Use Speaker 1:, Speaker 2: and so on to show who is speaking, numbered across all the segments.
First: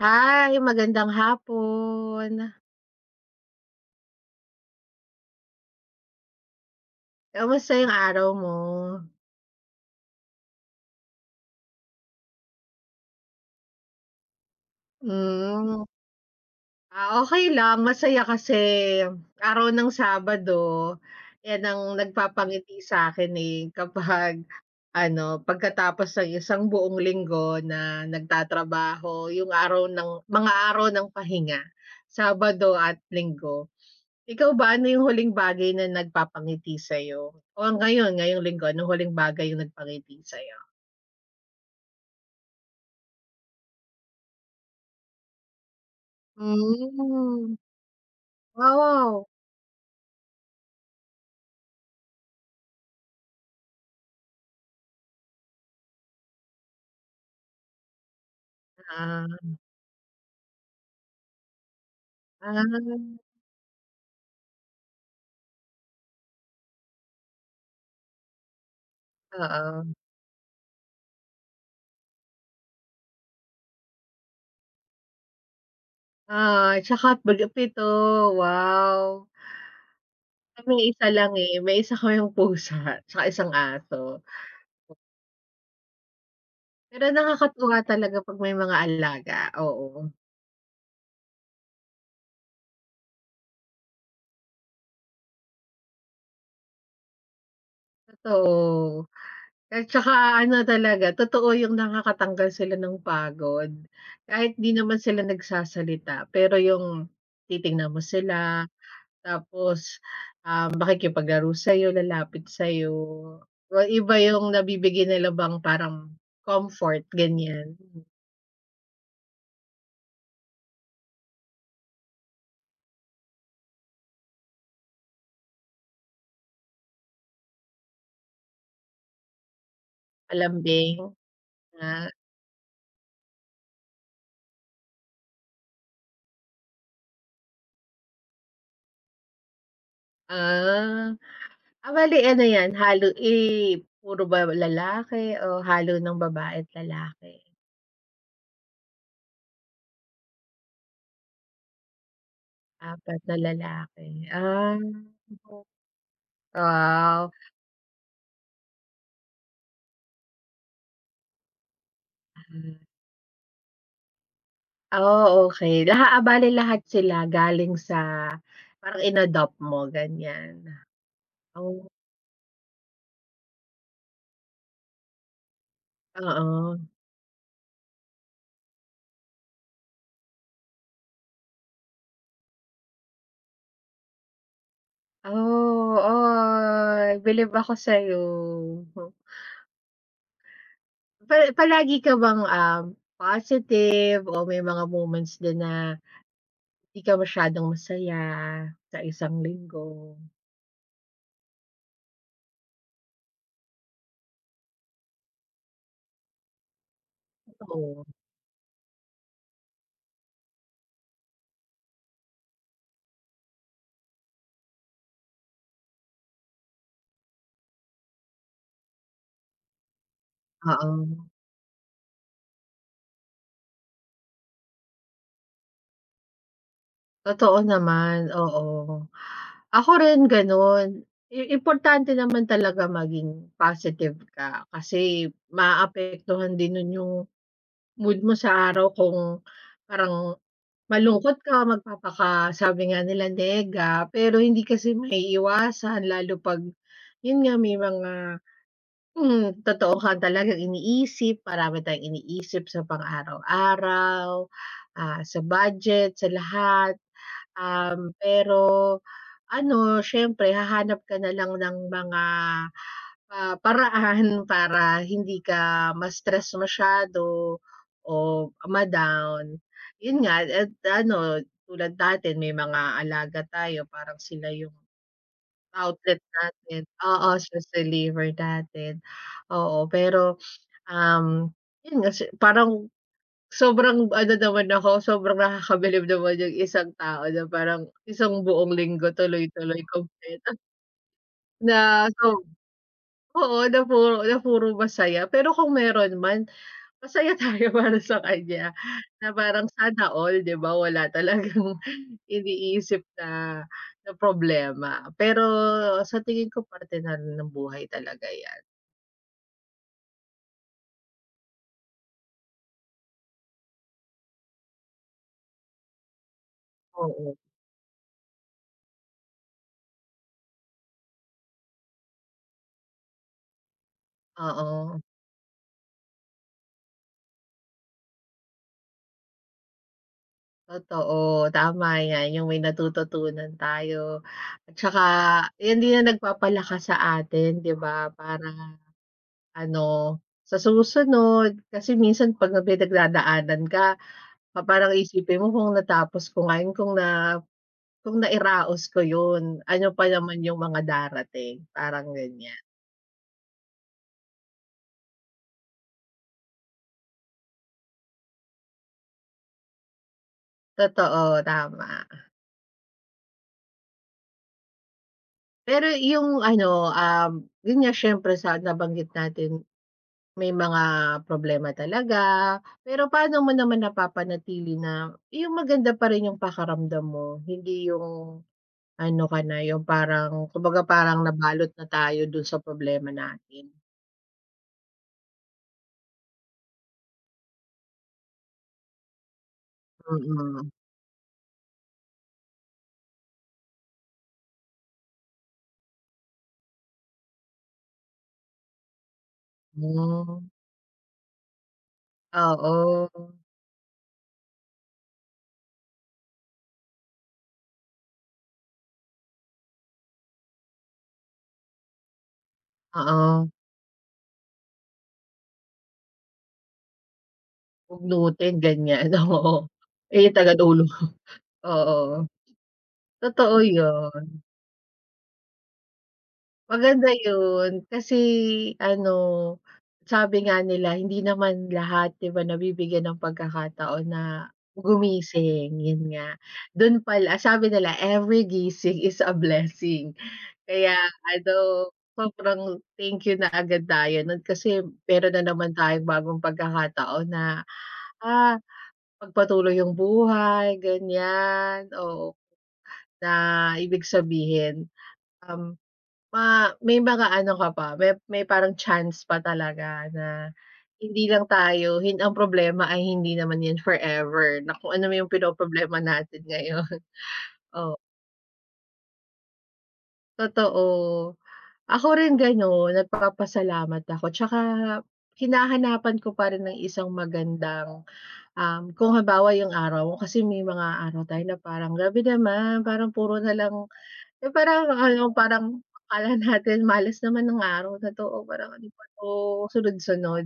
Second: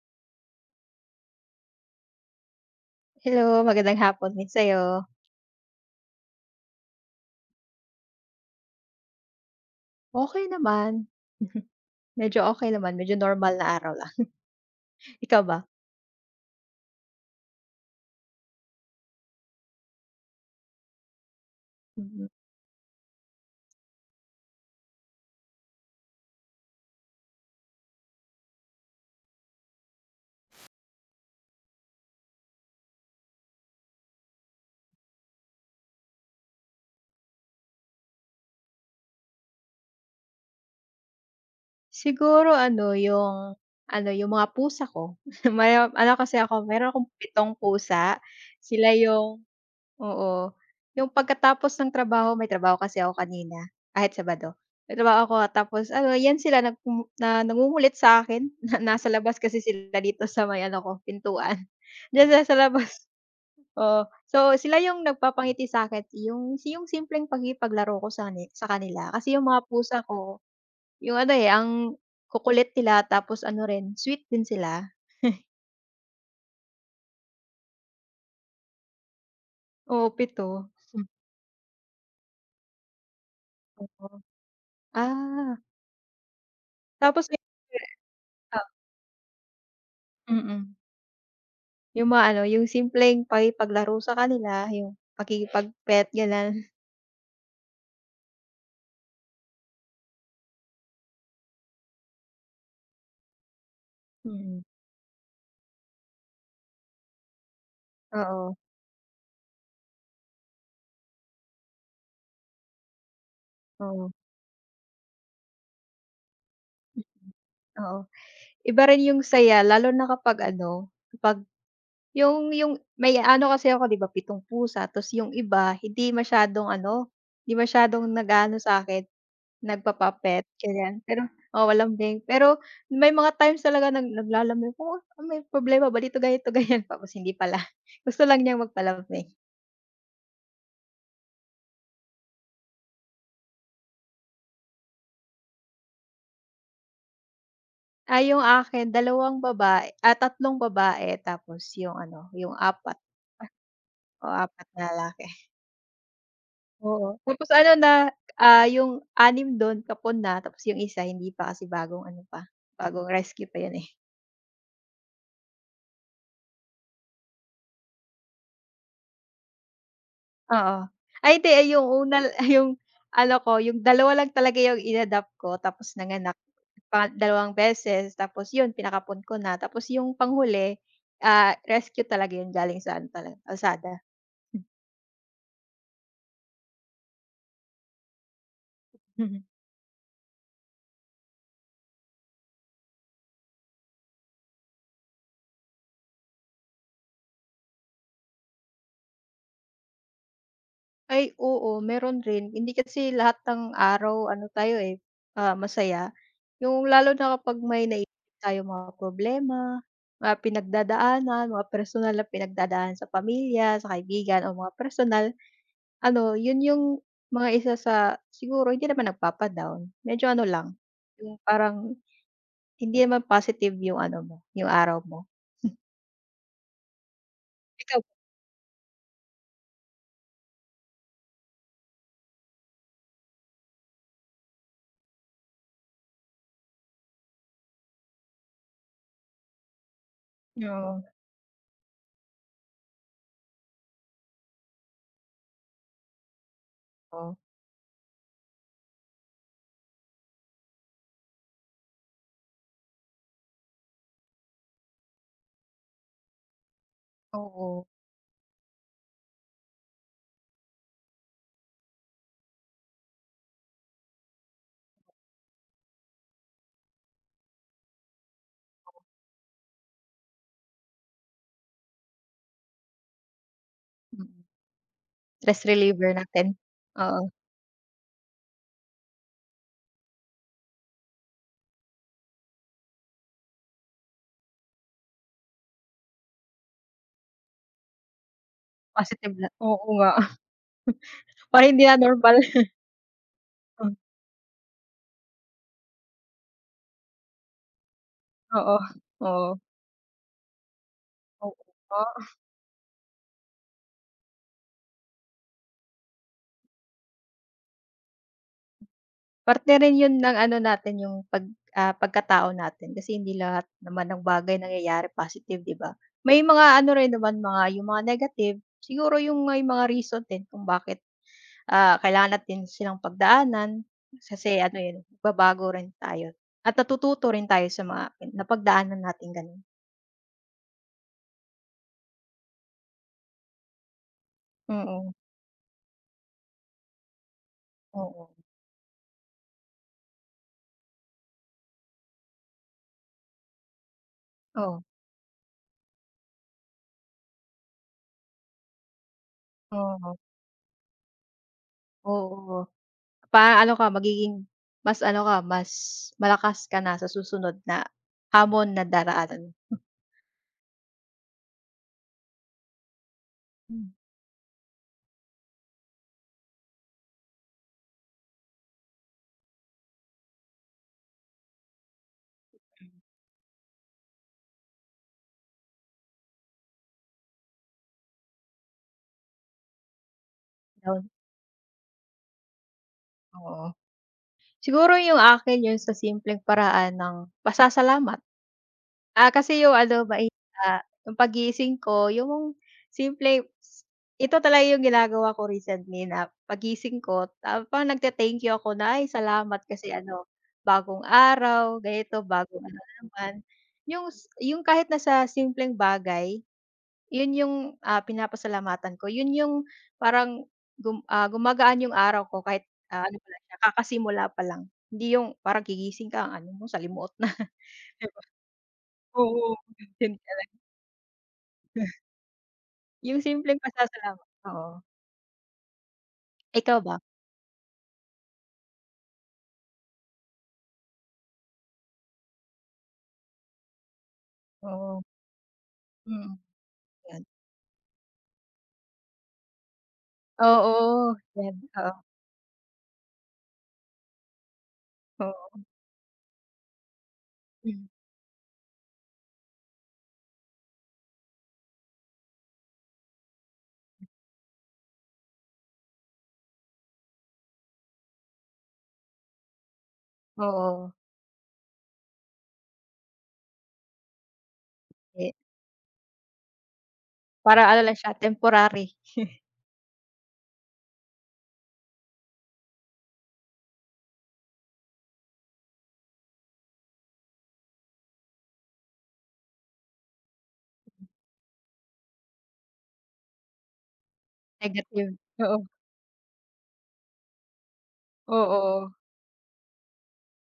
Speaker 1: Hi, magandang hapon.
Speaker 2: Hello, magandang hapon din sa'yo.
Speaker 1: Kumusta yung araw mo?
Speaker 2: Okey naman. Medyo okey naman, medyo normal na araw lang. Ikaw ba?
Speaker 1: Hmm. Ah, okey lang, masaya kasi araw ng Sabado. 'Yan ang
Speaker 2: Mhm.
Speaker 1: nagpapangiti sa'kin eh, kapag ano pagkatapos ng 1 buong linggo na nagtatrabaho yung araw ng mga araw ng pahinga, Sabado at Linggo. Ikaw ba, ano yung huling bagay na nagpapangiti sa'yo? O ngayon, ngayong Linggo, anong huling bagay yung nagpangiti sa'yo?
Speaker 2: Siguro ano yung, ano yung mga pusa ko. May ano kasi ako, meron akong 7
Speaker 1: Hmm.
Speaker 2: pusa. Sila
Speaker 1: Oo.
Speaker 2: yung oo, yung pagkatapos ng trabaho, may trabaho kasi ako kanina kahit Sabado, may trabaho ako tapos ano' yan sila nagku na nangungulit sa'kin na nasa labas
Speaker 1: Ah.
Speaker 2: kasi sila dito sa may ano ko pintuan. D'yan sa sa labas,
Speaker 1: Ah.
Speaker 2: oo so sila yung nagpapangiti sa'kin. Yung yung simpleng pakipaglaro ko sa ni sa kanila. Kasi yung mga
Speaker 1: Oo.
Speaker 2: pusa ko yung ano eh, ang kukulit nila tapos ano rin, sweet din sila.
Speaker 1: Oo, tsaka bale 7, wow!
Speaker 2: Oo, 7.
Speaker 1: Sa'min, isa lang, eh, may 1 kaming pusa, tsaka 1 aso.
Speaker 2: Oo. Ah.
Speaker 1: Pero
Speaker 2: Tapos, eh,
Speaker 1: nakakatuwa talaga 'pag may
Speaker 2: oo.
Speaker 1: mga alaga, oo.
Speaker 2: Mm. 'Yung mga ano, 'yung simpleng pakikipaglaro sa kanila yung pakikipag-pet ganun.
Speaker 1: Totoo. At saka ano talaga, totoo yung nakakatanggal sila ng pagod. Kahit
Speaker 2: Mm.
Speaker 1: di naman sila nagsasalita, pero yung titingnan mo
Speaker 2: Oo.
Speaker 1: sila, tapos, ah, makikipaglaro sa'yo, lalapit sa'yo, oh,
Speaker 2: Oo.
Speaker 1: iba yung nabibigay nila bang parang
Speaker 2: Mm.
Speaker 1: comfort, ganyan.
Speaker 2: Oo. Iba rin yung saya, lalo na kapag ano, kapag yung yung may ano kasi ako, 'di ba 7 pusa, tas yung iba hindi masyadong ano, hindi masyadong nag-aano sa akin nagpapa-pet,
Speaker 1: Malambing,
Speaker 2: ganyan. Pero oo,
Speaker 1: nga
Speaker 2: lambing. Pero may mga times talaga nag naglalambing, oh, oh, may problema ba dito, ganito, ganyan, tapos hindi pala, gusto lang niyang magpalambing.
Speaker 1: Ah, a bale ano yan halo eh, puro ba lalaki o halo ng babae't lalaki?
Speaker 2: Ay yung akin 2 baba ah, 3 babae tapos yung ano, yung 4-
Speaker 1: 4 na lalaki
Speaker 2: oo 4
Speaker 1: ah,
Speaker 2: na lalaki. Oo,
Speaker 1: wow.
Speaker 2: tapos ano na ah, yung 6 don kapon na tapos yung 1 hindi pa kasi bagong ano pa,
Speaker 1: Mhm.
Speaker 2: bagong rescue pa yun eh.
Speaker 1: Ah, okey, laha ah, bale lahat sila galing sa parang inadopt mo ganyan.
Speaker 2: Oo, ay hindi yung
Speaker 1: Oh.
Speaker 2: una, yung ano ko, yung 2 lang talaga yung inadopt ko, tapos nanganak
Speaker 1: Oo.
Speaker 2: pa 2 beses tapos yun pinakapon ko na, tapos yung panghuli ah, rescue talaga yun galing sa ano kalsada.
Speaker 1: Oh, ay bilib ako sa'yo.
Speaker 2: Mhm.
Speaker 1: Pa palagi ka bang ah, positive o may mga moments din na hindi ka masyadong masaya sa isang linggo?
Speaker 2: Ay oo, meron rin. Hindi kasi lahat ng araw ano tayo, eh, ah, masaya. 'Yung lalo na kapag may nai
Speaker 1: Totoo.
Speaker 2: tayong mga problema, mga pinagdadaanan, mga personal na pinagdadaan sa pamilya, sa kaibigan, o mga personal, ano, yun yung mga isa sa siguro hindi naman nagpapa-down, medyo ano lang,
Speaker 1: Oo.
Speaker 2: yung parang hindi naman positive yung ano mo, yung araw mo.
Speaker 1: Totoo
Speaker 2: Ikaw.
Speaker 1: naman, oo. Ako rin ganun, i importante naman talaga maging positive ka, kasi maaapektuhan din nun yung mood mo sa araw kung parang
Speaker 2: Oo.
Speaker 1: malungkot ka magpapaka sabi nga nila nega. Pero hindi kasi maiiwasan, lalo 'pag
Speaker 2: Oh.
Speaker 1: yun nga may mga, hmm, totoo ka talagang iniisip, marami tayong iniisip sa pang araw-araw, ah, sa budget, sa lahat.
Speaker 2: Oo.
Speaker 1: Um, pero ano, syempre hahanap ka nalang ng mga, ah, paraan para hindi ka ma-stress masyado o, ma-down. Yun nga, eh, ano, tulad natin may mga alaga tayo parang
Speaker 2: Mm.
Speaker 1: sila yung,
Speaker 2: Stress reliever
Speaker 1: outlet
Speaker 2: natin,
Speaker 1: natin,
Speaker 2: oo.
Speaker 1: oo, stress reliever natin. Oo, pero, um, 'yun nga kasi parang sobrang ano naman ako, sobrang nakakabilib naman yung isang tao na parang 1 buong linggo
Speaker 2: Positive na
Speaker 1: tuloy-tuloy
Speaker 2: oo nga.
Speaker 1: kumpleto.
Speaker 2: Oy hindi ah,
Speaker 1: Na
Speaker 2: normal.
Speaker 1: so oo na puro na puro masaya. Pero kung meron man, masaya tayo para sa kanya.
Speaker 2: Oo.
Speaker 1: Na
Speaker 2: Oo.
Speaker 1: parang sana all, 'di ba? Wala
Speaker 2: Oo,
Speaker 1: talagang
Speaker 2: po.
Speaker 1: iniisip na na problema. Pero sa tingin ko parte na rin ng buhay talaga 'yan.
Speaker 2: Parte rin yun ng ano natin, yung 'pag, ah, pagkatao natin. Kasi hindi lahat naman ng bagay nangyayari positive, 'di ba? May mga ano rin
Speaker 1: Oo.
Speaker 2: naman mga yung mga negative, siguro yung may mga reason din kung bakit, ah, kailangan natin silang pagdaanan kasi ano, eh,
Speaker 1: Oo.
Speaker 2: nagbabago rin tayo at natututo rin tayo sa mga napagdaanan nating ganon.
Speaker 1: Totoo, tama 'yan, 'yung may natututunan tayo at tsaka
Speaker 2: Mm.
Speaker 1: iyan din ang nagpapalakas sa atin 'di ba,
Speaker 2: Oo.
Speaker 1: para ano sa susunod kasi minsan 'pag may pinagdadaanan ka, pa
Speaker 2: Oo.
Speaker 1: parang iisipin mo, kung natapos ko nga 'yung kung nga kung nairaos ko 'yun, ano pa
Speaker 2: Oo.
Speaker 1: naman 'yung mga darating, parang ganiyan.
Speaker 2: Oo, pa ano ka magiging mas ano ka mas malakas ka na sa susunod na hamon na daraanan mo.
Speaker 1: Totoo, tama.
Speaker 2: Hmm.
Speaker 1: Pero 'yung ano, um, 'yun nga, siyempre sa nabanggit natin may mga problema talaga. Pero paano mo naman napapanatili na 'yung maganda pa rin 'yung pakiramdam mo, hindi 'yung ano ka na, 'yung parang kumbaga
Speaker 2: On.
Speaker 1: parang nabalot na tayo do'n sa problema
Speaker 2: Oo.
Speaker 1: natin?
Speaker 2: Siguro 'yung akin 'yun sa simpleng paraan ng pasasalamat. Ah, kasi 'yung ano mai
Speaker 1: Mm.
Speaker 2: ta 'yung paggising ko 'yung simpleng s ito talaga 'yung ginagawa ko recently na, paggising ko, tap nagte-thank you ako na, "ay salamat kasi ano,
Speaker 1: Hmm.
Speaker 2: bagong araw, ganito bagong ano
Speaker 1: Oo.
Speaker 2: naman," 'yung s 'yung kahit nasa simpleng bagay 'yun 'yung, ah, pinapasalamatan ko, 'yun 'yung, parang gum ah, gumagaan 'yung araw ko kahit, ah, ano ko
Speaker 1: Oo.
Speaker 2: kakasimula pa lang, hindi 'yung parang gigising ka ang ano mo salimuot na. 'Di ba?
Speaker 1: Bugnutin ganiyan, oo.
Speaker 2: Oo, hin
Speaker 1: Eh,
Speaker 2: talaga.
Speaker 1: tagadulo, oo.
Speaker 2: 'Yung
Speaker 1: Totoo
Speaker 2: simpleng pasasalamat,
Speaker 1: 'yun.
Speaker 2: oo. Ikaw ba?
Speaker 1: Maganda yun. Kasi ano, sabi nga nila hindi naman lahat, 'di ba nabibigyan ng pagkakataon na
Speaker 2: Oo.
Speaker 1: gumising, yun nga.
Speaker 2: Mm.
Speaker 1: Du'n pal
Speaker 2: Yon.
Speaker 1: sabi nila every gising is a blessing. Kaya
Speaker 2: Oo. 'Yan,
Speaker 1: ano,
Speaker 2: oo.
Speaker 1: sobrang thank you na agad tayo nun, kasi meron na
Speaker 2: Oo.
Speaker 1: naman tayong bagong pagkakataon na,
Speaker 2: Hmm.
Speaker 1: ah, pagpatuloy yung buhay, ganyan. Oo. Na ibig sabihin, um, ma may mga ano ka pa may may parang chance pa talaga na,
Speaker 2: Oo.
Speaker 1: hindi lang tayo hin ang problema ay hindi naman yun forever, na kung ano man yung
Speaker 2: Eh
Speaker 1: pinoproblema natin ngayon,
Speaker 2: Para ano lang
Speaker 1: oo.
Speaker 2: siya, temporary.
Speaker 1: Totoo. Ako rin ganun. Nagpapasalamat ako, 'tsaka hinahanapan ko pa rin ng isang magandang, um, kung halimbawa yung araw ko, kasi may mga araw tayo na parang grabe naman parang puro nalang, eh, parang
Speaker 2: Negative.
Speaker 1: ano,
Speaker 2: Oo.
Speaker 1: parang akala natin malas naman ng araw na 'to, o parang ano
Speaker 2: Oo.
Speaker 1: ba 'to, sunod-sunod.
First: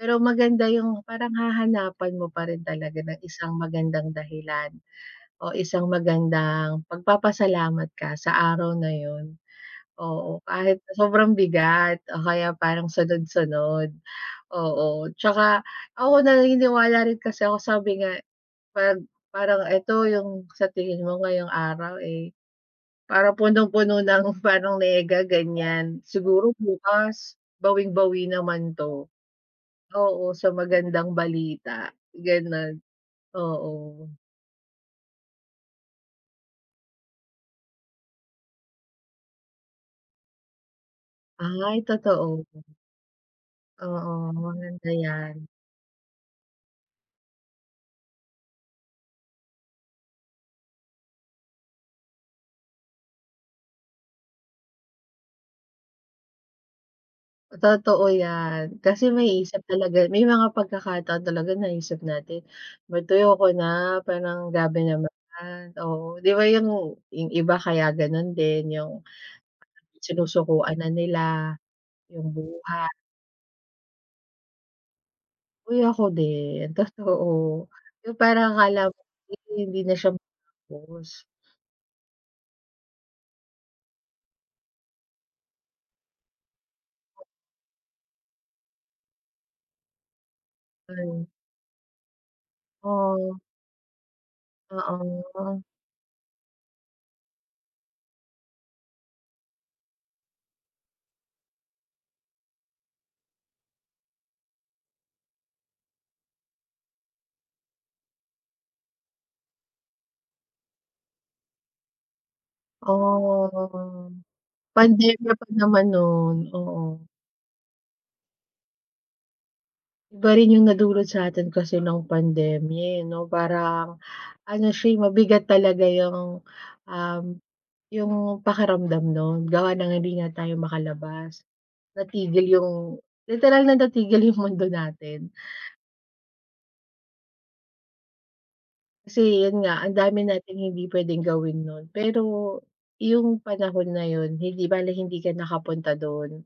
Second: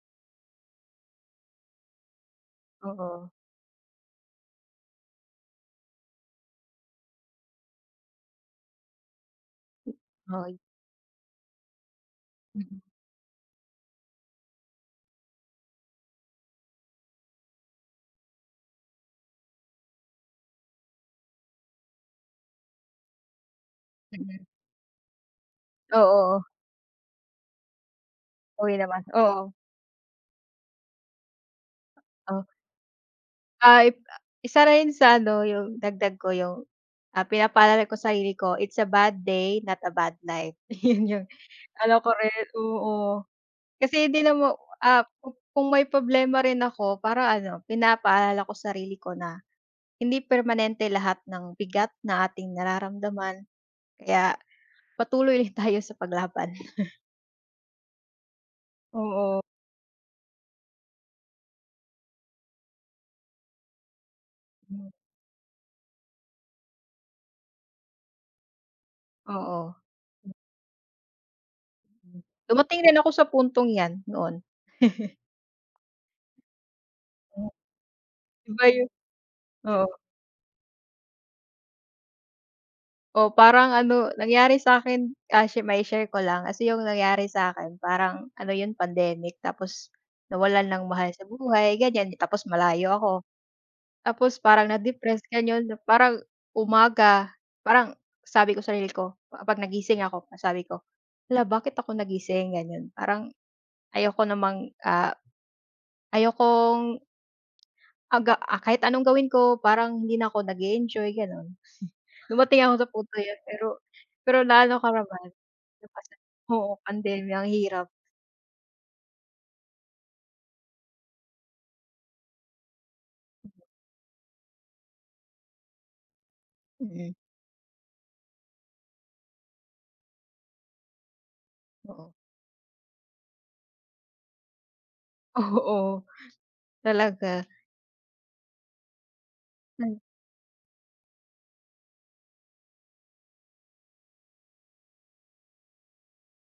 Speaker 1: Pero maganda yung parang hahanapan mo parin talaga ng
Speaker 2: Oo.
Speaker 1: isang magandang dahilan, o isang magandang pagpapasalamat ka sa araw na yun. Oo.
Speaker 2: Ay.
Speaker 1: Kahit sobrang bigat o kaya
Speaker 2: Mm.
Speaker 1: parang sunod-sunod, oo. 'Tsaka ako naniniwala rin kasi ako sabi nga, 'pag parang eto yung sa tingin mo ngayong araw, eh, parang punong-puno ng
Speaker 2: Mm.
Speaker 1: parang nega ganyan,
Speaker 2: Oo.
Speaker 1: siguro bukas bawing-bawi naman
Speaker 2: Okey naman,
Speaker 1: 'to.
Speaker 2: oo.
Speaker 1: Oo. Sa magandang balita,
Speaker 2: Oh.
Speaker 1: ganon.
Speaker 2: Ay,
Speaker 1: Oo.
Speaker 2: a isa rin sa ano yung dagdag ko yung, ah, pinapaalala ko sarili ko, "It's a bad day, not a bad life." 'Yun 'yung
Speaker 1: Ay,
Speaker 2: ano ko
Speaker 1: totoo.
Speaker 2: rin oo. Kasi hindi
Speaker 1: Oo,
Speaker 2: naman
Speaker 1: maganda
Speaker 2: ah,
Speaker 1: 'yan.
Speaker 2: kung may problema rin ako parang ano, pinapaalala ko sarili ko na, "Hindi permanente lahat ng bigat na ating nararamdaman, kaya patuloy lang tayo sa paglaban."
Speaker 1: Totoo yan, kasi
Speaker 2: Oo.
Speaker 1: maiisip talaga may mga pagkakataon talaga naisip natin, mad "Ayoko ko na", parang, "Grabe
Speaker 2: Hmm.
Speaker 1: naman", oo. 'Di ba, yung yung iba, kaya gano'n din, yung,
Speaker 2: Oo, m
Speaker 1: sinusukuan na nila,
Speaker 2: Hmm,
Speaker 1: yung
Speaker 2: dumating
Speaker 1: buha
Speaker 2: rin ako sa puntong yan, noon.
Speaker 1: Uy! Ako din,
Speaker 2: Hmm.
Speaker 1: totoo. Yung
Speaker 2: 'Di
Speaker 1: parang
Speaker 2: ba, 'yo
Speaker 1: akala mo, hindi
Speaker 2: oo.
Speaker 1: na siya matapos.
Speaker 2: Oh, parang ano nangyari sa'kin, ah, shi ma-i-share ko lang, kasi yung nangyari sa'kin, parang ano 'yon pandemic. Tapos, nawalan ng mahal sa
Speaker 1: Ay.
Speaker 2: buhay, ganyan. Tapos malayo ako.
Speaker 1: Oo.
Speaker 2: Tapos, parang
Speaker 1: Oo,
Speaker 2: na-depressed,
Speaker 1: oo.
Speaker 2: gano'n, parang umaga parang sabi ko sarili ko, pa ah, 'pag nagising ako, ang sabi ko, "Hala bakit ako nagising", gano'n. Parang ayoko namang, ah, ayokong aga ah, kahit anong gawin ko, parang hindi na ako nag-e-enjoy, gano'n. Dumating ako sa puntong yan, pero
Speaker 1: Ooh,
Speaker 2: pero na-ano ko naman,
Speaker 1: pandemya pa naman
Speaker 2: nalampasan
Speaker 1: no'n,
Speaker 2: oo,
Speaker 1: oo.
Speaker 2: pandemya, ang hirap.
Speaker 1: Iba rin yung nadulot sa'tin kasi ng pandemya, eh, 'no? Parang ano siya, eh, mabigat talaga yung,
Speaker 2: Mm.
Speaker 1: um, 'yung pakiramdam no'n, gawa ng hindi nga tayo makalabas.
Speaker 2: Oo.
Speaker 1: Natigil yung literal na natigil yung mundo natin.
Speaker 2: Oo, talaga.
Speaker 1: Kasi 'yon nga ang
Speaker 2: Hmm.
Speaker 1: dami nating hindi pwedeng gawin no'n. Pero yung panahon na 'yon hindi bale hindi ka nakapunta 'don.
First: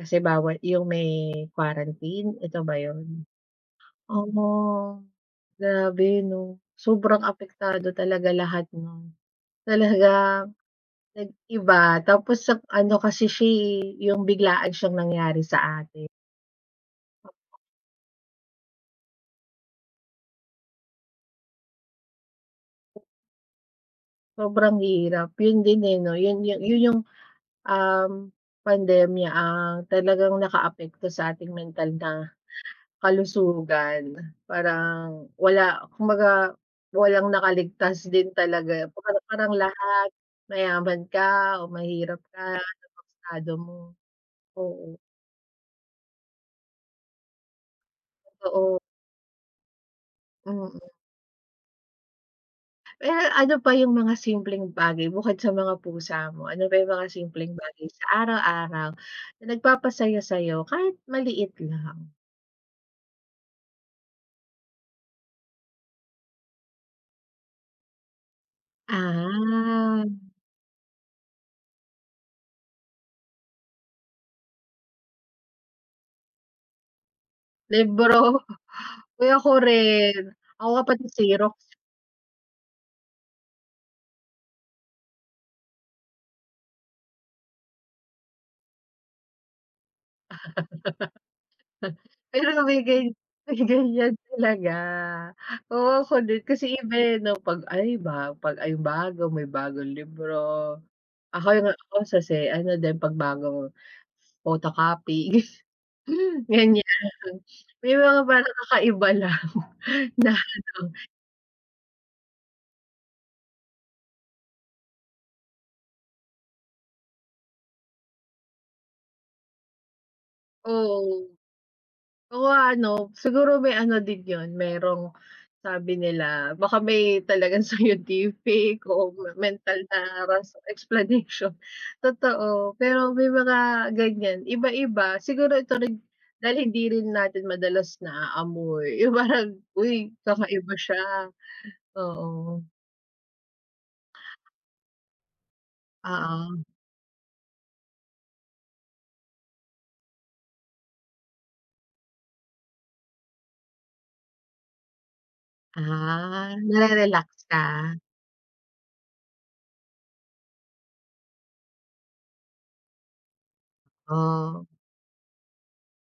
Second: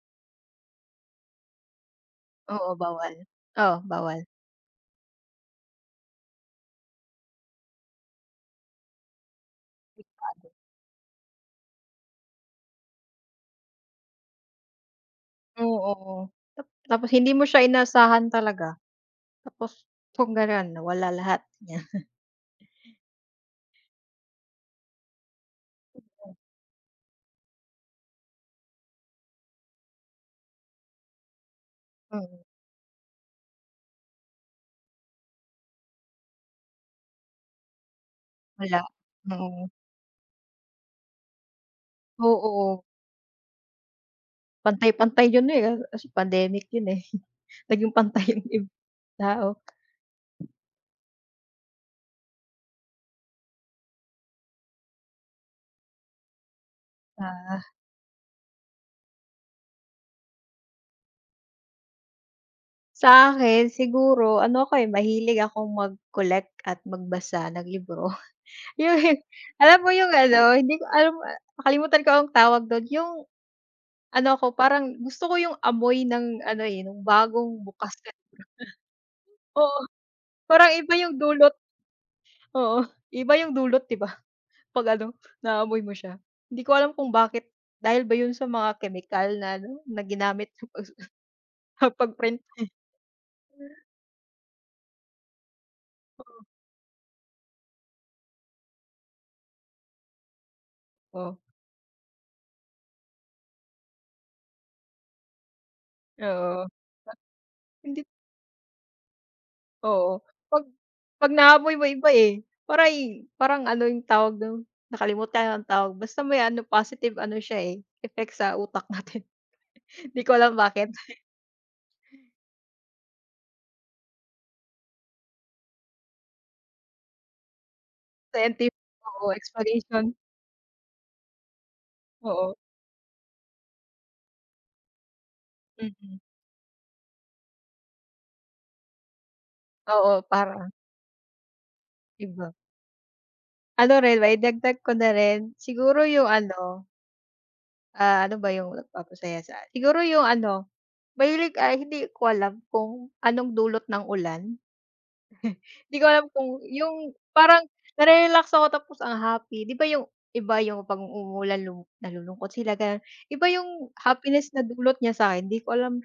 Speaker 1: Kasi bawal 'yung may quarantine, 'eto
Speaker 2: Oo,
Speaker 1: ba
Speaker 2: bawal,
Speaker 1: 'yon?
Speaker 2: oh
Speaker 1: Oh,
Speaker 2: bawal.
Speaker 1: 'no, grabe, 'no, sobrang apektado talaga lahat, 'no?
Speaker 2: 'Di
Speaker 1: Talagang
Speaker 2: bale.
Speaker 1: nag-iba, tapos sa p ano kasi siya, eh, yung biglaan siyang nangyari sa atin.
Speaker 2: Oo, tap tapos hindi mo siya inaasahan talaga. Tapos, kung ganon, nawala lahat, niya.
Speaker 1: Sobrang hirap, 'yon din, eh, 'no,
Speaker 2: [unintelligible]
Speaker 1: 'yon yung 'yon yung, um, pandemiya ang talagang nakaapekto sa ating mental na
Speaker 2: Hmm.
Speaker 1: kalusugan. Parang wala, kumbaga walang nakaligtas din
Speaker 2: Wala,
Speaker 1: talaga, po haru parang
Speaker 2: oo.
Speaker 1: lahat mayaman ka o mahirap ka ano
Speaker 2: Oo.
Speaker 1: mang estado mo. Oo.
Speaker 2: Pantay-pantay 'yon, eh, ah, eh, kasi pandemic 'yon, eh, naging pantay yung ib
Speaker 1: Totoo.
Speaker 2: tao.
Speaker 1: Mm. Pero ano pa yung mga simpleng bagay bukod sa mga pusa mo? Ano pa yung mga simpleng
Speaker 2: Ah.
Speaker 1: bagay sa araw-araw na nagpapasaya sa'yo kahit maliit lang?
Speaker 2: Sa'kin siguro ano ako eh, mahilig akong mag-collect at magbasa ng libro. Yung alam mo
Speaker 1: Ah.
Speaker 2: yung ano, hindi ko alam, ah, nakalimutan ko anong tawag dun, yung ano ako, parang gusto ko yung amoy ng ano eh, nung bagong bukas [unintelligible]
Speaker 1: Libro, uy ako
Speaker 2: Oo,
Speaker 1: rin. Ako
Speaker 2: parang
Speaker 1: nga
Speaker 2: iba
Speaker 1: pati
Speaker 2: yung
Speaker 1: xerox.
Speaker 2: dulot. Oo, iba yung dulot 'di ba 'pag ano, naaamoy mo siya. Hindi ko alam kung bakit dahil ba yun sa mga kemikal na ano na ginamit sa pagsusu sa pag-print
Speaker 1: Pero 'no
Speaker 2: eh.
Speaker 1: may gan may ganyan talaga. Oo, ako din kasi iba eh 'no 'pag ay ba 'pag ayun bago may bagong libro.
Speaker 2: Oh.
Speaker 1: Ako nga ako sa si ano din 'pag bagong photocopy
Speaker 2: Oo.
Speaker 1: ganyan, may
Speaker 2: Hindi
Speaker 1: mga parang kakaiba lang na
Speaker 2: Oo, 'pag
Speaker 1: ano.
Speaker 2: 'pag naamoy mo iba eh, para'y parang ano yung tawag dun, nakalimutan anong tawag, basta may ano positive ano siya eh, effect sa utak natin. 'Di ko alam bakit.
Speaker 1: Oo. Oh, ano, siguro may ano din yun, merong sabi nila baka may talagang
Speaker 2: Scientific,
Speaker 1: scientific o ma
Speaker 2: oo,
Speaker 1: mental
Speaker 2: explanation.
Speaker 1: na ras explanation.
Speaker 2: Oo.
Speaker 1: Totoo, pero may mga ganyan. Iba-iba, siguro ito rin
Speaker 2: Mm.
Speaker 1: dahil hindi rin natin madalas naaamoy yung parang, uy
Speaker 2: Oo, parang
Speaker 1: kakaiba siya,
Speaker 2: Iba.
Speaker 1: oo.
Speaker 2: Ano rin mai-dagdag ko na rin, siguro yung
Speaker 1: Oo.
Speaker 2: ano ah. ano ba yung nagpapasaya sa siguro yung ano, mahilig, ay hindi ko alam kung anong dulot ng ulan? 'Di ko alam
Speaker 1: Ah,
Speaker 2: kung yung
Speaker 1: nare-relax
Speaker 2: parang
Speaker 1: ka?
Speaker 2: nare-relax ako tapos ang happy 'di ba yung, iba, yung 'pag umuulan lu nalulungkot sila ganon, iba yung happiness na
Speaker 1: Oh.
Speaker 2: dulot niya sakin hindi ko alam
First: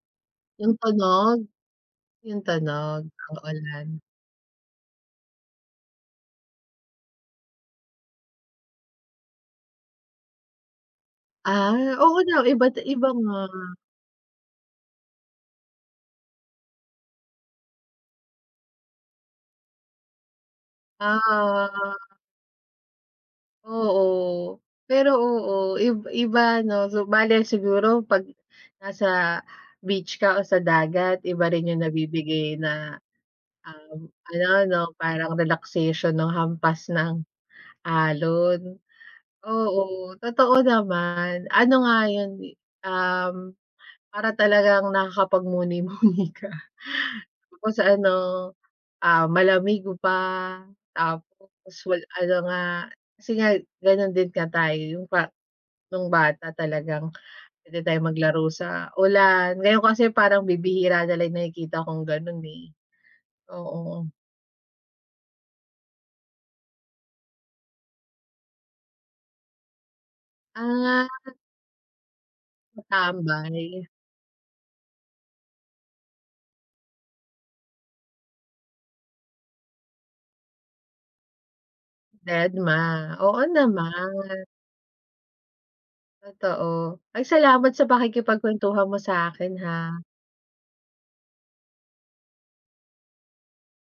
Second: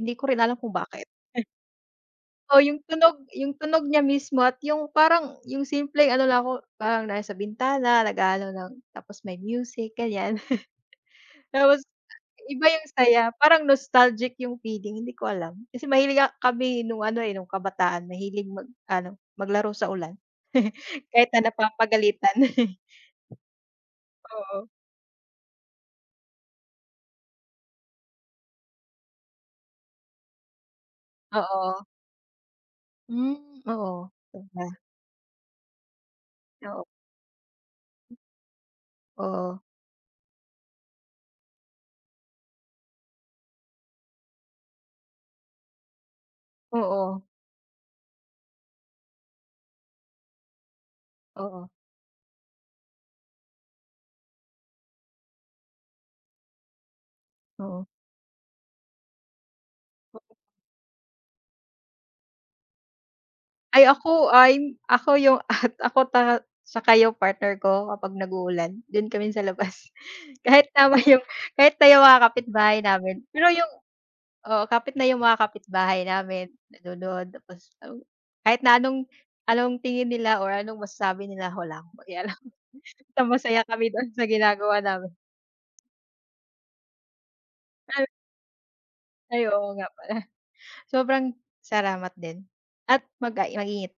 Speaker 2: hindi ko rin alam kung
Speaker 1: Yung
Speaker 2: bakit?
Speaker 1: tunog? Yung
Speaker 2: O yung
Speaker 1: tunog
Speaker 2: tunog
Speaker 1: ng
Speaker 2: yung tunog niya
Speaker 1: ulan.
Speaker 2: mismo at yung parang yung simpleng ano lang ako, parang nasa sa bintana nag-aano lang tapos may music ganyan,
Speaker 1: Ah,
Speaker 2: tapos
Speaker 1: oo daw
Speaker 2: iba yung
Speaker 1: iba't-iba
Speaker 2: saya,
Speaker 1: nga.
Speaker 2: parang nostalgic yung feeling hindi ko alam kasi mahilig a kami nung ano, eh, nung kabataan mahilig mag-ano, maglaro sa ulan kahit na
Speaker 1: Ah.
Speaker 2: napapagalitan.
Speaker 1: Oo,
Speaker 2: Oo.
Speaker 1: pero oo ib iba 'no, so bale siguro 'pag nasa beach ka o sa dagat iba rin yung
Speaker 2: Oo.
Speaker 1: nabibigay na,
Speaker 2: Hmm,
Speaker 1: um,
Speaker 2: oo, 'di
Speaker 1: ano
Speaker 2: ba?
Speaker 1: 'no, parang relaxation nung
Speaker 2: Oo.
Speaker 1: hampas ng alon.
Speaker 2: Oo.
Speaker 1: Oo totoo naman, ano nga yun, um, para talagang nakakapagmuni-muni ka.
Speaker 2: Oo.
Speaker 1: Tapos ano, ah, malamig pa
Speaker 2: Oo.
Speaker 1: tapos wal ano nga kasi nga ganun din nga tayo yung pa nung bata talagang pwede
Speaker 2: Oo.
Speaker 1: tayong maglaro sa ulan, ngayon kasi parang bibihira nalang yung nakikita kong ganon, eh.
Speaker 2: Ay
Speaker 1: Oo.
Speaker 2: ako ay ako yung at ako ta saka yung partner ko kapag nag-uulan dun kami sa labas kahit naman
Speaker 1: Ah.
Speaker 2: yung kahit na yung mga kapitbahay
Speaker 1: Mga
Speaker 2: namin pero yung
Speaker 1: tambay.
Speaker 2: oo, kapit na yung mga kapitbahay namin nanonood tapos kahit na anong anong tingin nila or anong masasabi nila, wala akong pakialam,
Speaker 1: Dedma,
Speaker 2: basta
Speaker 1: oo
Speaker 2: masaya kami do'n sa
Speaker 1: naman.
Speaker 2: ginagawa namin.
Speaker 1: Totoo, ay salamat sa pakikipagkwentuhan mo
Speaker 2: Ay
Speaker 1: sa'kin
Speaker 2: oo
Speaker 1: ha?
Speaker 2: nga pala, sobrang salamat din at mag ah, mag-ingat.